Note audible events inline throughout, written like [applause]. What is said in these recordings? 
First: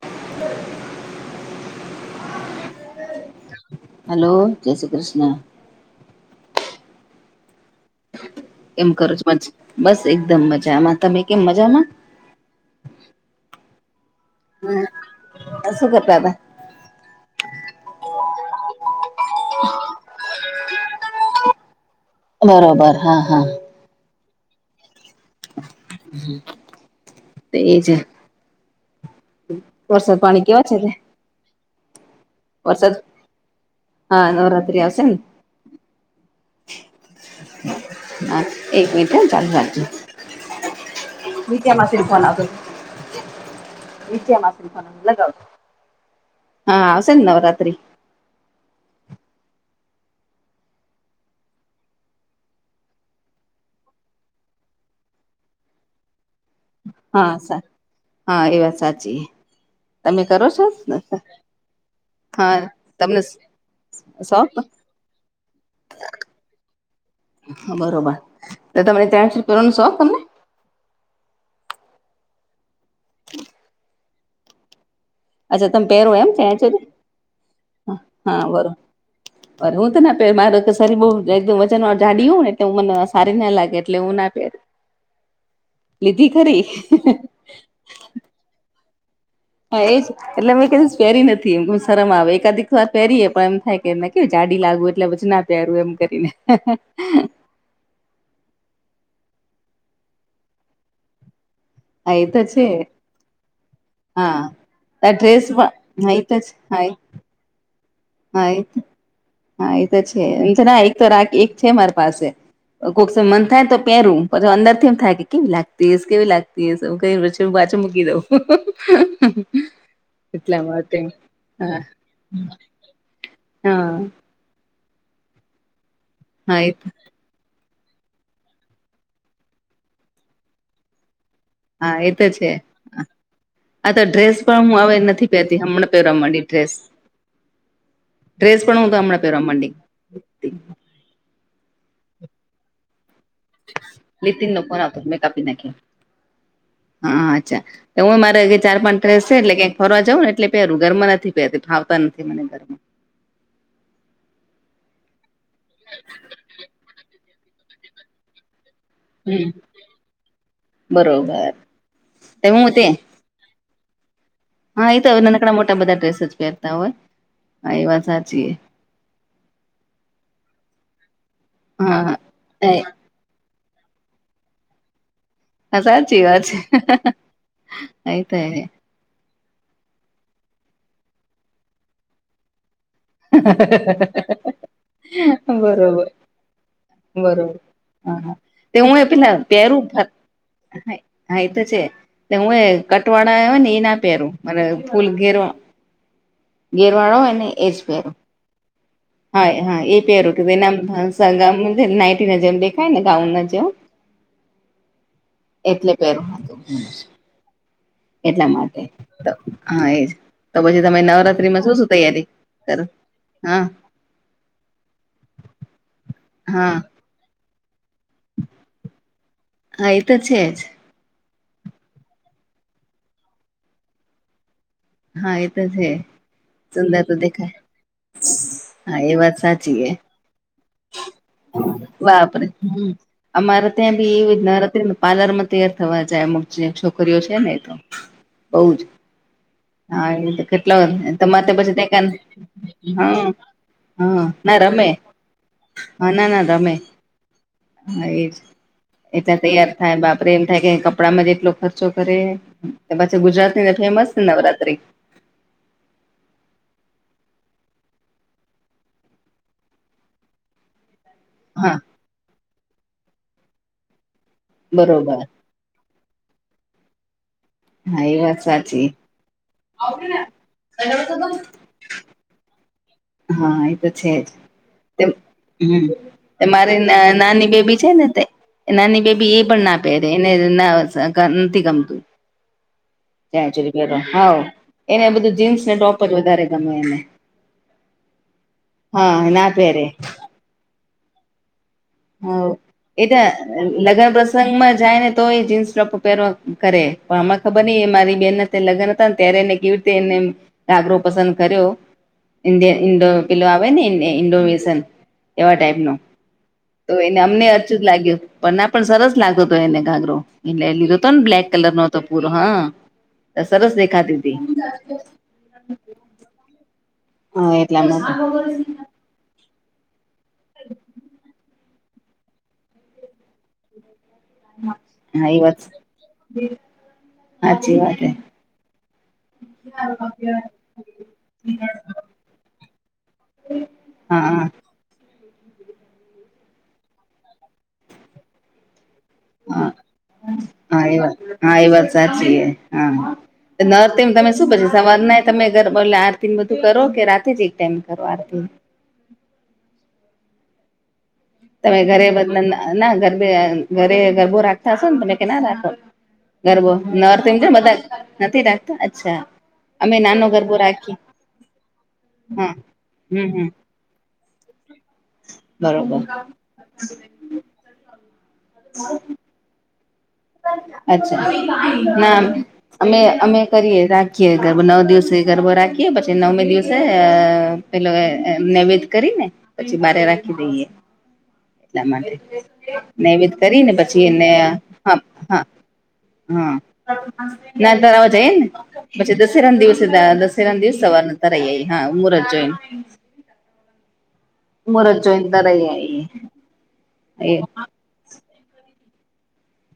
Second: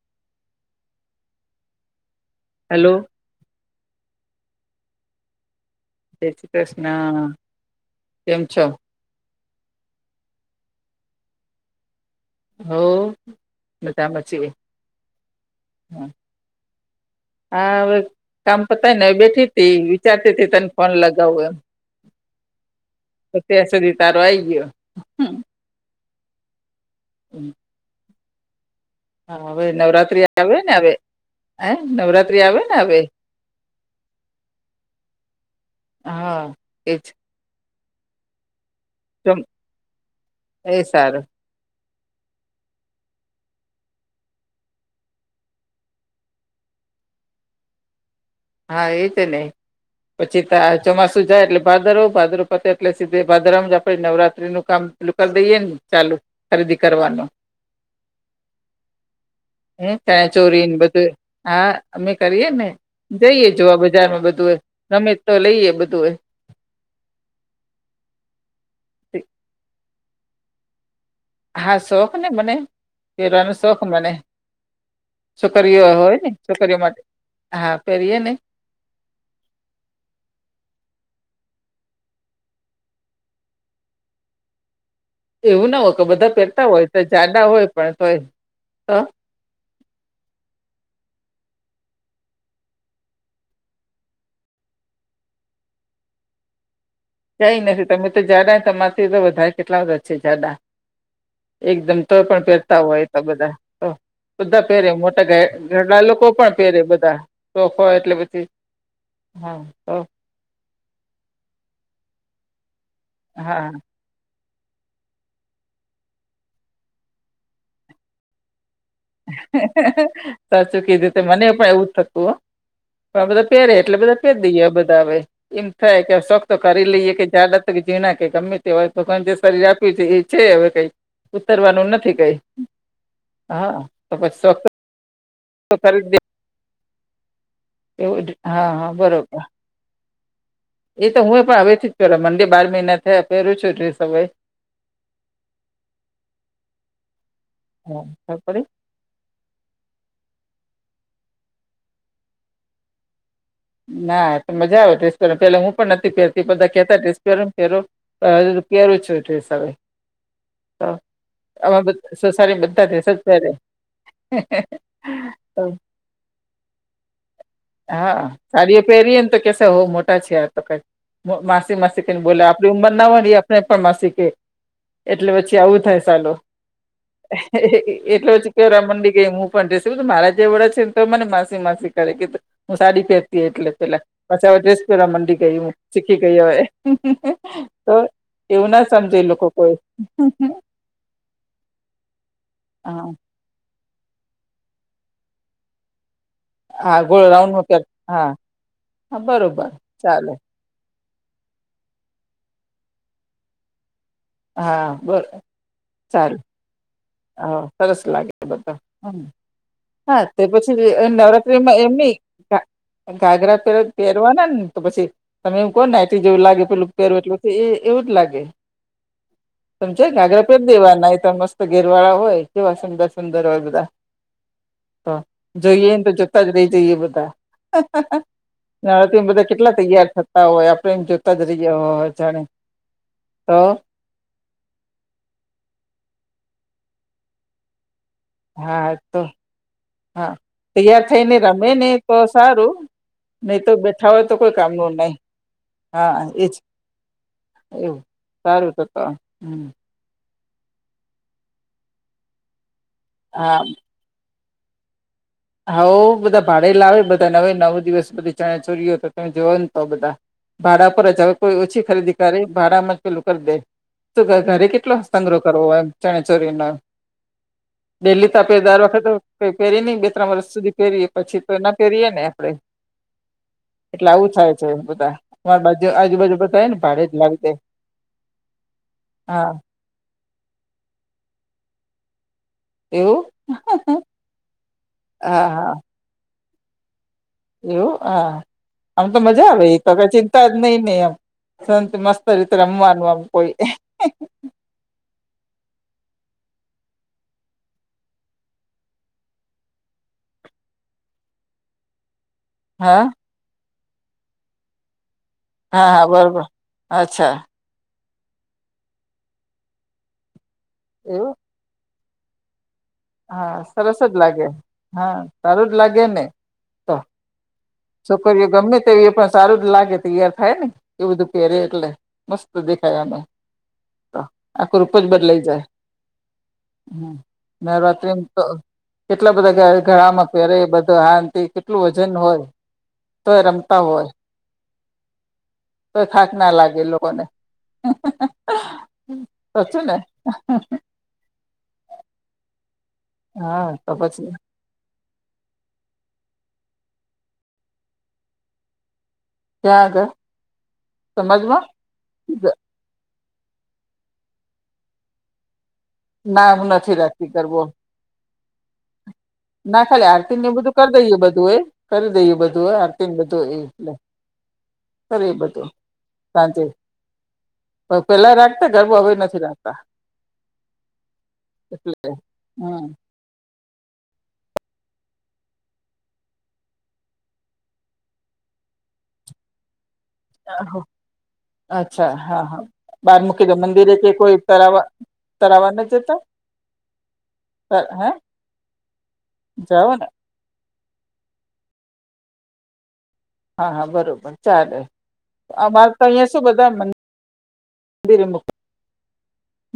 છે. Hello. Hello જય શ્રી કૃષ્ણ. જય શ્રી કૃષ્ણ કેમ છો. એમ કરો છો બસ એકદમ મજામાં તમે કેમ મજામાં. હો મજામાં છીએ શું કરતા હતા હાવે. કામ પતાઈ ને બેઠી તી વિચારતી તને ફોન લગાવ એમ. બરોબર હા તો હા ત્યાં સુધી તારો આઈ ગયો. હમ. હમ. એજ હા વરસાદ પાણી કેવા છે ત્યાં એ નવરાત્રી આવે ને હવે. હા નવરાત્રિ આવશે ને. હા એજ હ એક મિનિટ હ ચમ ચાલુ રાખજે એ સારું વિજયા માસીને ફોન આવતો વીજયા માસી ફોન લગાવ. હા હશે નવરાત્રી હા એજ ને પછી ત ચોમાસું જાય એટલે ભાદરવો ભાદરવો પતે એટલે સીધે ભાદરમાં જ આપડ નવરાત્રી નું કામ. એટલે કર દઈએે ને ચાલુ ખરીદી કરવાનું. હા સા હા એ વાત સાચી હા તમે ચણીયા કરો છો ચોરીને બધું હા અમે કરીએ હા ને. તમને જઈએ જોવા બજારમાં શોખ બધું ગમે તો લઈએ બધું એ. બરોબર તો તમને ડાન્સ કરવાનું શોખ તમને. હા શોખ ને મને પેરવાનો શોખ મને. અચ્છા છોકરીઓ તમે પહેરો હોય એમ ને ચણિયાચોલી છોકરીઓ માટે હા પહેરીએ ને. [inaudible] હું તો ના પેરુ મારે કે શરીર વજન વાળ જાડી હો ને હ મને સારી ના લાગે એટલે હું ના પેર. [inaudible] એવું ના હોય કે બધા પહેરતા હોય તો જાડા હોય પણ તોય. હા એ જ એટલે મે ક ઈ દિવસ પહેરી નથી એમ શરમ આવે એકાધિકવાર પહેરીએ પણ એમ થાય. એમને કેવું જાડી લાગવું એટલે પછી ના પ્યારું એમ કરીને. કઈ નથી તમે તો જાડા તમારેથી તો વધારે કેટલા બધા છે જાડા. એકદમ હા એ તોય તો પણ છે પહેરતા હોય તો બધા તો. હા બધા પહેરે આ મોટા ધર ડ્રેસ ઘરડા પણ હા એ લોકો તો પણ પહેરે હા બધા. સોખ હોય એટલે પછી. હા એ હા એ તો છે એમ છે ના એક તો રાખી એક છે મારી પાસે કોક સમય મન હા થાય તો પહેરું. પછી અંદરથી એમ થાય કેવી લાગતી હ ઈસ કેવી લાગતી હ ઈસ કઈ હ પાછું મૂકી દઉં. એટલા સાચું માટે કીધું તે મને પણ હા. એવું જ થતું હો પણ બધા પહેરે હા એટલે બધા પહેરી બધા હવે એમ થાય કે સોખ તો હા એ કરી લઈએ કે જાડ જે ના કઈ ગમે તે હોય તો જે શરીર આપ્યું એ છે હવે કઈક. ઉતરવાનું હા એ નથી તો કઈ છે હા. આ તો ડ્રેસ પછી શોખ પણ હું હવે નથી પહેતી તો હમણાં કરી જ પહે દે માંડી ડ્રેસ. એવું જ. ડ્રેસ હા પણ હા હું હમને બરોબર પહેરવા મડી. એ તો હું એ પણ આવે પહેલા મન્ડે બાર મહિના હે પેરું જ લીતિન ન કો ના હતો મેં કાપી નાખ્યા. હા અચ્છા તો હા હું જે ખબર મારે પડી ચાર પાંચ ડ્રેસ છે એટલે કંઈક ફરવા જવુ ને એટલે પહેરું ઘરમાં નથી પહેરતી ફાવતા નથી મને ઘરમાં. ના મજા આવે ડ્રેસ પહેરવા પહેલા હું પણ નથી પેરતી બધા કેતા ડ્રેસ પહેર્યો ને પહેરો. હા હું તો પહેલું જ. તો હમ ડ્રેસ આવે તા બરોબર અમારા બધ તે હું સોસાયટીમાં તે બધા ડ્રેસ જ પહેરે. હા એ તો હવે નાનકડા તો મોટા બધા ડ્રેસ જ પહેરતા હોય હા એ વાત સાચી. પહેરીને તો કે હો મોટા છે તો કઈ માસી માસી હા કઈને બોલે આપડી ઉંમર ના હોય વાડી પણ માસી કે એટલે પછી હા આવું થાય સાચી ચાલો વાત એટલો છે જ કે એ મંડી કે હું પણ ડે શું મારા જે વડે છે ને તો મને માસી માસી કરે કે હું સાડી પેર તે એટલે પેલા પાછા હવે ડ્રેસ પહેરવા મંડી તો ગઈ હું બરોબર શીખી ગઈ હવે હું હું બરોબર હું તો હા હા એવું તે ના હું એ સમજે પેલા લોકો કોઈ પહેરું હું હું હા એ તો છે હું એ હા કટવાડા આવ ને એ ના પહેરું. મને ફૂલ ઘેરો હા ઘેરવાળો ગોળ હોયને રાઉન્ડમાં એ જ કર. હા હા બરોબર હા એ પહેરો ચાલે કે [unintelligible] ના નાઈટી ન જેમ દેખાય ને ગાઉન નો જેવો. હા બ એટલે પહેરું. ચાલે હા. સરસ લાગે એટલા બધ માટે હમ તો એજ હા તે તો તમે પછી શું નવરાત્રીમાં શું એમની તૈયારી કા કરો ઘાઘરા હા પે પહેરવાના ને તો પછી તમે એવું કહો ને નાઇટી જેવું લાગે હા પેલું. પહેરું એટલું એ એવું જ લાગે પણ હા એ છે તો ઘાઘરા પેર જ દેવા ના એ તો મસ્ત ઘેરવાળા હોય કેવા સુંદર સુંદર હોય બધા. તો હા એ છે જોઈએને તો જોતા જ રહી જઈએ સુંદર તો બધા દેખાય [unintelligible] હા એ કારણકે વાત બધા કેટલા સાચી એ તૈયાર થતા હોય આપડ એમ જોતા જ રહ્યા હોય. હા આપણે હમ્મ. અમારે તેમ તે નવરાત્રીમાં પાર્લર માં તૈયાર થવા જાય અમુક જે છોકરીઓ છે ને એ તો. બઉ જ હા તો. હા એ તો કેટલા તૈયાર થઈને તમારે તો રમે પછી ત ને તો સારું હા નહી તો બે થવો હા તો કોઈ ના કામ રમે નું નહીં. હા ના ના રમે એવું એજ સારું તો તો એટલા હમ તૈયાર થાય બાપ આપણે એમ થાય કે કપડામાં જ જેટલો ખર્ચો કરે પછી ગુજરાત હા નીને ફેમસને નવરાત્રી. હઉ બધા ભાડ લાવે બધા નવે નવ દિવસ બધી ચણા ચોરીઓ તો તમે જોવા ને તો બધા. ભાડા પરજાવ કોઈ હા ઓછી ખરીદી કરે ભાડામાં પેલું કરી દે તો ઘરે કેટલો બરોબર સંગ્રહ કરવો હોય ચણીયા ચોળી નો. હા એ ડેલી તો વાત આપણે દર સાચી વખતે પહેરી ની બે ત્રણ વર્ષ સુધી પહેરીએ પછી તો એ ના પહેરીએ ને આપડે. હા એ તો એટલે છે જ આવું થાય છે તે બધા અમારી બાજુ આજુબાજુ હમ બધાય ને મારી ભાડે જ લાવી દે નાની બેબી છે ને તે એ નાની બેબી એ હા પણ ના પેરે એને ના સા નથી ગમતું. એવું ચણીયા ચોળી પહેરવા હાવ એને બધું હા જીન્સ હા ને ટોપ જ વધારે ગમે એને. એવું હા આમ તો હા મજા ના આવે એ પહેરે તો કઈ ચિંતા જ નહી નહી આમ સા મસ્ત રીતે રમવાનું આમ કોઈ સંગમાં જાય ને તો એ જીન્સ, ટોપ પહેરવા કરે પણ અ ખબર નહ એ મારી બેન લગ્ન હતા ને ત્યારે એને કેવી રીતે એને કાગરો પસંદ કર્યો ઇન્ડ ઇન્ હા પેલો આવે ને ઇન્ડોનેશિયન હા હા બરોબર તો એને અચ્છા અમને અર્ચુત લાગ્યું પણ ના પણ સરસ લાગતો હતો, એને ઘાગરો એટ એલ્ ર હતોને એવું બ્લક કલર નો હતો પૂરો હા સરસ દેખાતી. [unintelligible] લાગેને [unintelligible] સક એ ગમે એ પણ સારું જ લાગે તૈયાર થાય, ને એવું બધું પહેરે એટલે મસ્ત દેખાયનું આમા આ ક્રુપ જ હા એ બદલાઈ વાત જાય. સાચી વાત [unintelligible] કેટલા બધા ગળામાં પહેરે બધું હાંતિ કેટલું વજન હોય. તો એ રમતા હોય. હા તો થાક ના લાગે લોકોને હા સાચું ને હા એ વાત હા, એ વાત સાચી હા હા ન તો તમે શું પછી સવાદ ના તમેરલે આરતી બધું કરો કે રાતે જ એક ટાઈમ કરો આરતી [unintelligible] સમાજમાં તમે ઘરે બ ના ગરબ ઘરે ગરબો રાખતા હશો ને તમે કે ના રાખો ના હું ગરબો નથી રાખતી નમ ગરબો બધા નથી રાખતા અચ્છા ના અમે ખાલી નાનો આરતી ને ગરબો બધું કરી રાખીએ દઈએ, બધુ એ કરી દઈએ હા બધું હો આરતી હમ બધું હમ એટ [inaudible] કરી એ બધું બરોબર સાંજે પેલા રાખતા ગરબું હવે, નથી રાખતા. અચ્છા એટલે ના હમ અમે અમે કરીએ રાખીએ ગરબો નવ દિવસે ગરબો રાખીએ પછી નવમે દિવસે પેલો નૈવેદ્ય કરી ને પછી બારે રાખી એટલા અચ્છા માટે હા હા બહાર નૈવધ મૂકી કરીને પછી એને હા હા કરવા નથી જતા. હા ના ત હે આવવા જઈ ને પછી દસેરા ના દિવસે જાઓ દ ને તરંદ દિવસેવારને તરેૈઈ હા મુરજોઈન હા હા બરોબર ચાલે આ વાર તો અહીયાયા શું બધા મ એ મંદિરે મૂકે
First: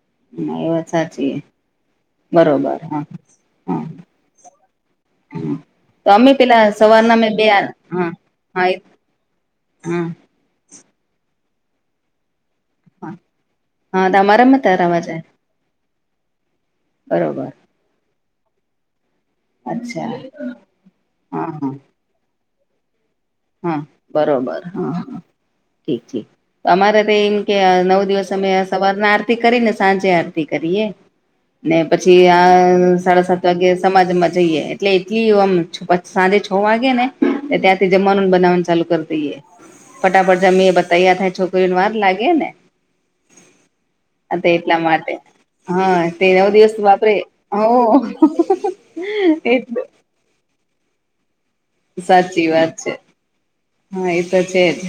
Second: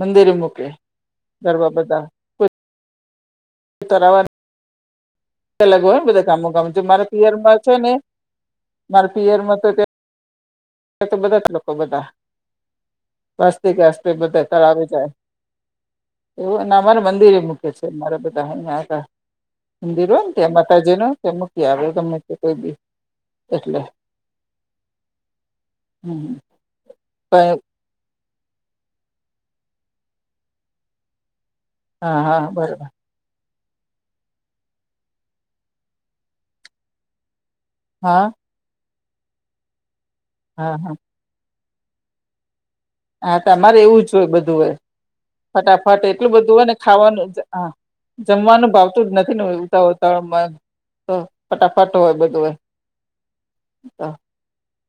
મંદિરે મૂકે એ વાત સાચી ગરબા બધા બરોબર હા. હા તરાવા અલગ હોયને તો બધા અમે કામો કામ પેલા છે, મારા સવારના અમે બે તિયરમાં છેને. હા હા મારે પીયરમાં તોજ હા તો બધા જ લોકો બધા હા વાસ્તિકસ્ હા બધા તમારામાં કરાવ તારામાં જાય એવું નામાં મંદિરે બરોબર મારા બધા અહિયાંયા હતા અચ્છા મંદિરો ને ત્યાં માતાજી ન ત્યા હા મૂકી હા આર્વતમે કોઈ બી હા એટલે બરોબર હા ઠીક છે, હમ આ બરોબર પણ અમાનવ દિવસ તમે સવારના આરતી કરીને સાંજે આરતી કરીએ ને હા પછી હા બરોબર આ સાડા સાત તો સમાજમાં જઈએ એટલે એટલીમ સાંજે છે, વાગે ને ત્યાંથી. હા જમવાનુંન બનાવવાનું ચાલુ કરી દઈએ ફટાફટ જમી હા હા બતાયા થાય છોકરીઓને વાર લાગે ને હા તમા અરે એવુજ હોય તે બધું હોય. એટલા માટે હા ફટાફટ તે એટલું નવ બધું હોય, ને દિવસ વાપરે ખાવાનું હ જમવાનું ભાવતું જ એટલું નથીતા હોતુ. તળમાં તો ફટાફટ હોય બધુ સાચી વાત છે હા એ તો છે, જ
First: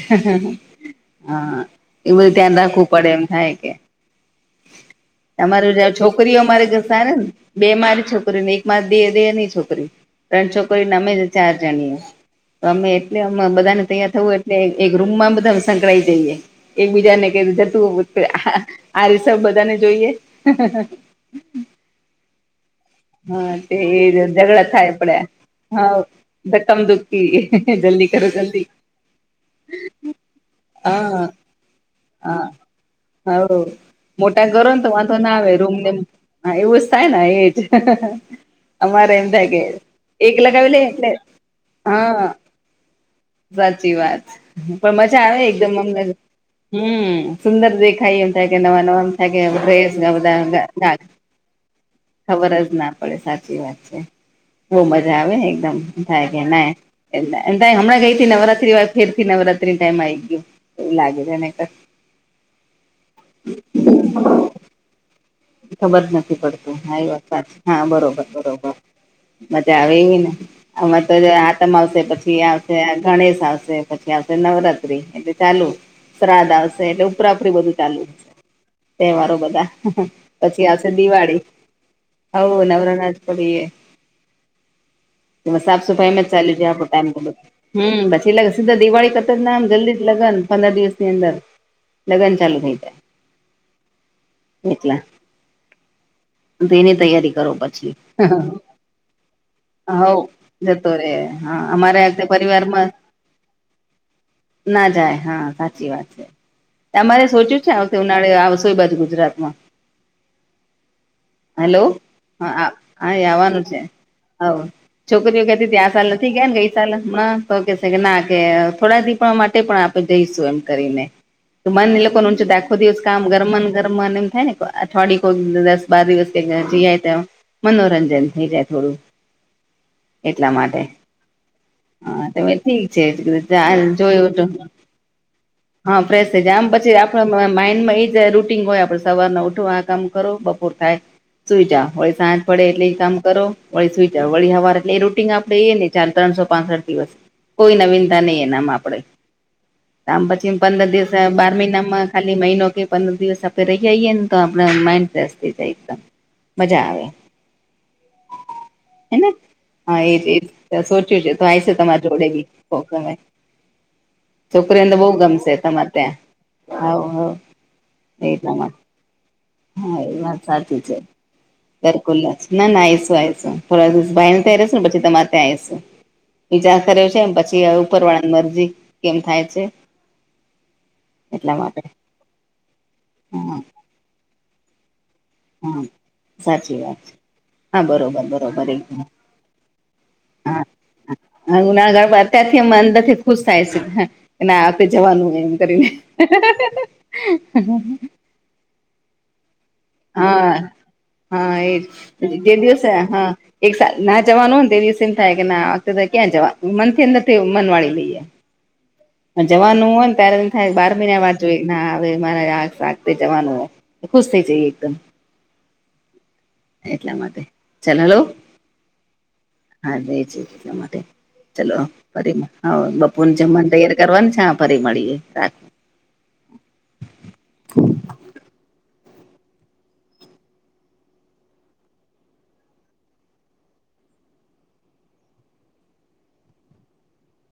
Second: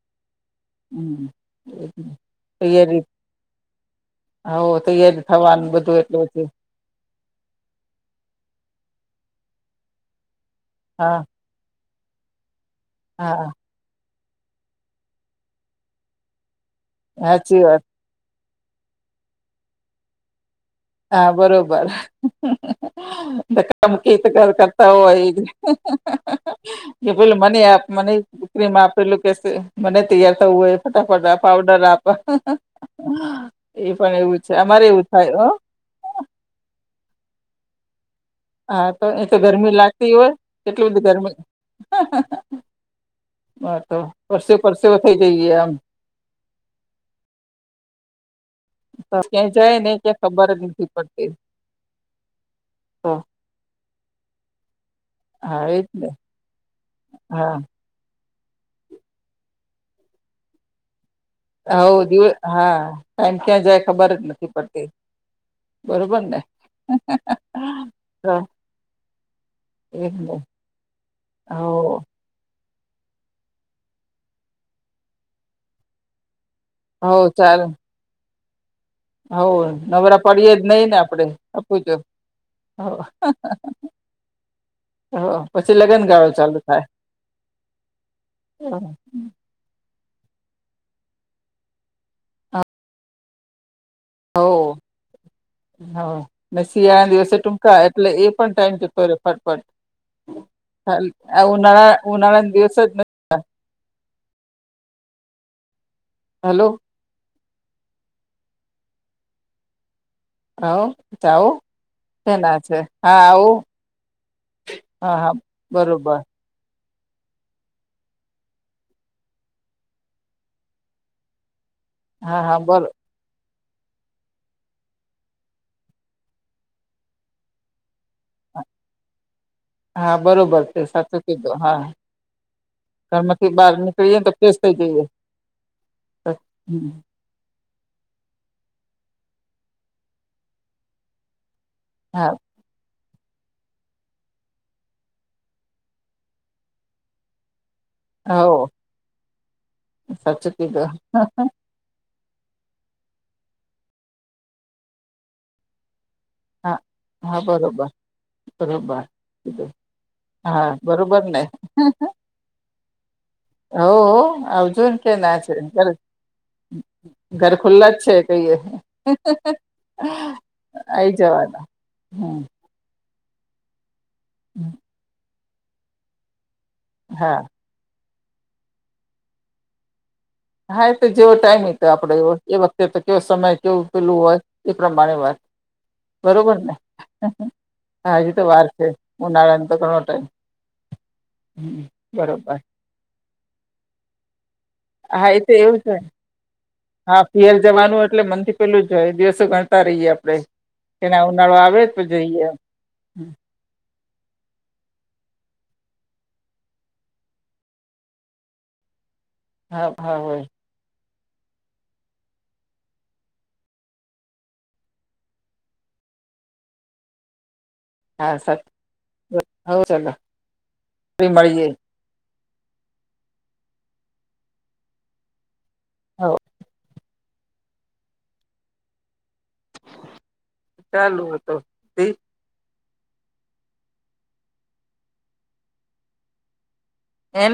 હમ હા એ બધું ધ્યાન રાખવું તૈયારી પડે એમ થાય કે હો તૈયાર તમાર થવાનું બધું એટલું છોકરીઓ હતું અમારે ઘસાય ને બે મારી છોકરી ને એક માર દેહ ની છોકરી ત્રણ છોકરીને અમે હા ચાર જણીએ તો અમે એટલે હા બધાને તૈયાર થવું એક રૂમ માં બધા સંકળાઈ જઈએ એકબીજાને કધું સાચી વાત જતું હો આ રીસબ બધાને જોઈએ હા બરોબર હા તે કમકીત ક ઝઘડા કરતા થાય હો પડે એ. હા ધક્કમ જે પેલું ધુક્કી મને આપ જલ્દી મને કરો જલ્દી ક્રીમ આપેલું કે મને તૈયાર થવું હોય હા ફટાફટા પાવડર આપ. [unintelligible] હા એ પણ એવું મોટા છે ઘરો ને અમારે તો એવું વાંધો થાય ના હો આવે રૂમ ને હા એવું જ થાય ને એજ હા તો અમારે એમ એ તો થાય કે ગરમી લાગતી હોય એક લગાવી લે કેટલી બધી એટલે ગરમી હા. સાચી તો વાત પરસે પણ પરસેવો થઈ મજા આવે જઈએ આમ એકદમ અમને હમ સુંદર દેખાય એમ થાય કે નવા નવા એમ થાય કેસ બધા. એમ. ખબર જ ના પડે સાચી વાત છે. બહુ મજા આવે હા એકદમ એજ ને થાય કે ના હા હમણાં ગઈથી નવરાત્રી વા. ફેર થી નવરાત્રી ટાઈમ આવી ગયો એવું લાગે છેને. હ દ હા ટાઈમ ક્યાં જાય ખબર જ નથી પડતી. ખબર જ બરોબર નથી ને પડતું હા એ વાત સાચી હા બરોબર એટલે બરોબર. મજા આવે એવી ને હવ અ તો હાથમાં આવશે પછી. પછી આવશે ગણેશ આવશે પછી આવશે નવરાત્રી એટલે ચાલુ શ્રાદ્ધ આવશે. એટલે હવ ઉપરા ઉપરી ચાલ બધું ચાલુ છે તહેવારો હવ બધા. નવરા પડીએ જ પછી નહી આવશે ને આપડે દિવાળી આપું જો હ નવરા ના જ પએ. કે પછી સાફ લગ્ન સફાઈ એમે જ ગાળો ચાલુ છે થાય આપણો ટાઈમ કે હમછ એ સીધા હવ દિવાળી કર જમ જલ્દી. લગ્ન પંદર દિવસ ની અંદર લગ્ન ચાલુ થઈ જાય. મટલા. હા શિયાળા તૈયારી દિવસે કરો ટૂંકા પછી એટલે એ પણ ટાઈમ જતો રે ફટફટ હઉ જતો રહેે આ હા ઉનાળા અમારે ઉનાળાના દિવસ પરિવારમાં. જ ના જાય હા સાચી વાત છે. હેલો. અમારે સોચ્યું છે ઉનાળે આવસોય બાજુ ગુજરાતમાં. હ જાવું હેલો કેના છે હા આવું. હ હા હા છોકરીઓ કથી ત્યાં સલ બરોબર નથી ગયા ને કઈ. ચ તો કે કે ના કે થોડા દીપ માટે પણ આપે જઈશું એમ કરીને તો મને એ લોકો ન હા છે દ હા આખો બરો દિવસ કામ ગરમન ગરમન એમ થાય ને અઠવાડી કોક દસ બાર દિવસ જીાય તો મનોરંજન થઈ જાય થોડું હા એટલા બરોબર છે માટે સાચો કીધ હા તો ઠીક છે ઘરમાંથી બાર ચાલ નીકળીએ તો જોયું થઈ જઈએ. હા ફ્રેશ થઈ જાય આમ હમ, પછી આપ માઈન્ડમાં એ જ રૂટીન હોય આપડે સવારના ઉઠવા આ કામ કરો બપોર થાય સુઈ જા. હા [unintelligible] પડે એટલે એ કામ કરો વળી સુ વળ હવાર એલે એ રૂટંગ આપણે એ ચ ત્રણસો પાંસઠ દિવસ કોઈ નવીનતા નહી હો એનામ આપડે આમ સાચું પછી પંદર કીધું દિવસ બાર મહિનામાં ખાલી મહિનો કે પંદર દિવસ આપે રહી આવીઈએ ને તો આપ માઇન્ડ ફેશ થઈ જાય એકદમ હા મજા આવે હા બરોબર બરોબરધ હેને હા એ સોચ્યું છે તો આય છે તમારી જોડે બી કોમે. હો હો આવજો ને કે ના ગમશે છેને કર. તમારે ત્યાં હાવ હાવ ઘર ખુલ્લા જ છે કઈ એટલા માટે હા એ વાત સાચી છે સરકુલ્ હમ જ ના ના એસવાય એસવાય થોડા દિવ ભાઈ ને ત્યાં રહેસે હમ, ને પછી તમારે ત્યાં આવીશે વિચાર કર્યો છે હા પછી આવું ઉપર વાળાની મરજી કેમ થાય છે.? હા એ તો જેવો એટલા ટાઈમ માટે તો આપડે એવ એ વખતે તો કેવો સમય હા કેવું પેલું હોય એ પ્રમાણે વાત હા બરોબર ને સાચી વાત હા બરોબર હજી તો વાર બરોબર છે એકદમ ઉનાળાને તો ઘણો ટાઈમ હા હમ નાગર [inaudible] બરોબર અત્યારથી એ અંદ ખુશ થાય છે. એ આ વખતે હા જવાનું એ એમ તો એવું કરીને. છે હા પિયર જવાનું એટલે મનથી પેલું જય દિવસ ગણ તા રહીએ આપડે હા એના ઉનાળો આવે જ તો જઈ એમ. છે હા એક ના જવાનું હો ને તો એ દિવસે એમ થાય કે ના વખતે ક્યાં જવા મનથી નથી મન વાળી લઈએ. જવાનું હા હો ને હા ત્યારે હોય એમ થાય બાર મહિના બા જો ના આવે મારે આ જવાનું હોય ખુશ થઈ જઈ એકદમ. એટલા માટે ચલ હલો હા સાચું હવ હા ચલો છે એટલા માટે ફરી મળીએ ચલો! ફરી હા બપોર જમવાનુ તૈયાર કરવાનું છે ફરી મળીએ રાખ. હ ચાલુ હતો તે એનડ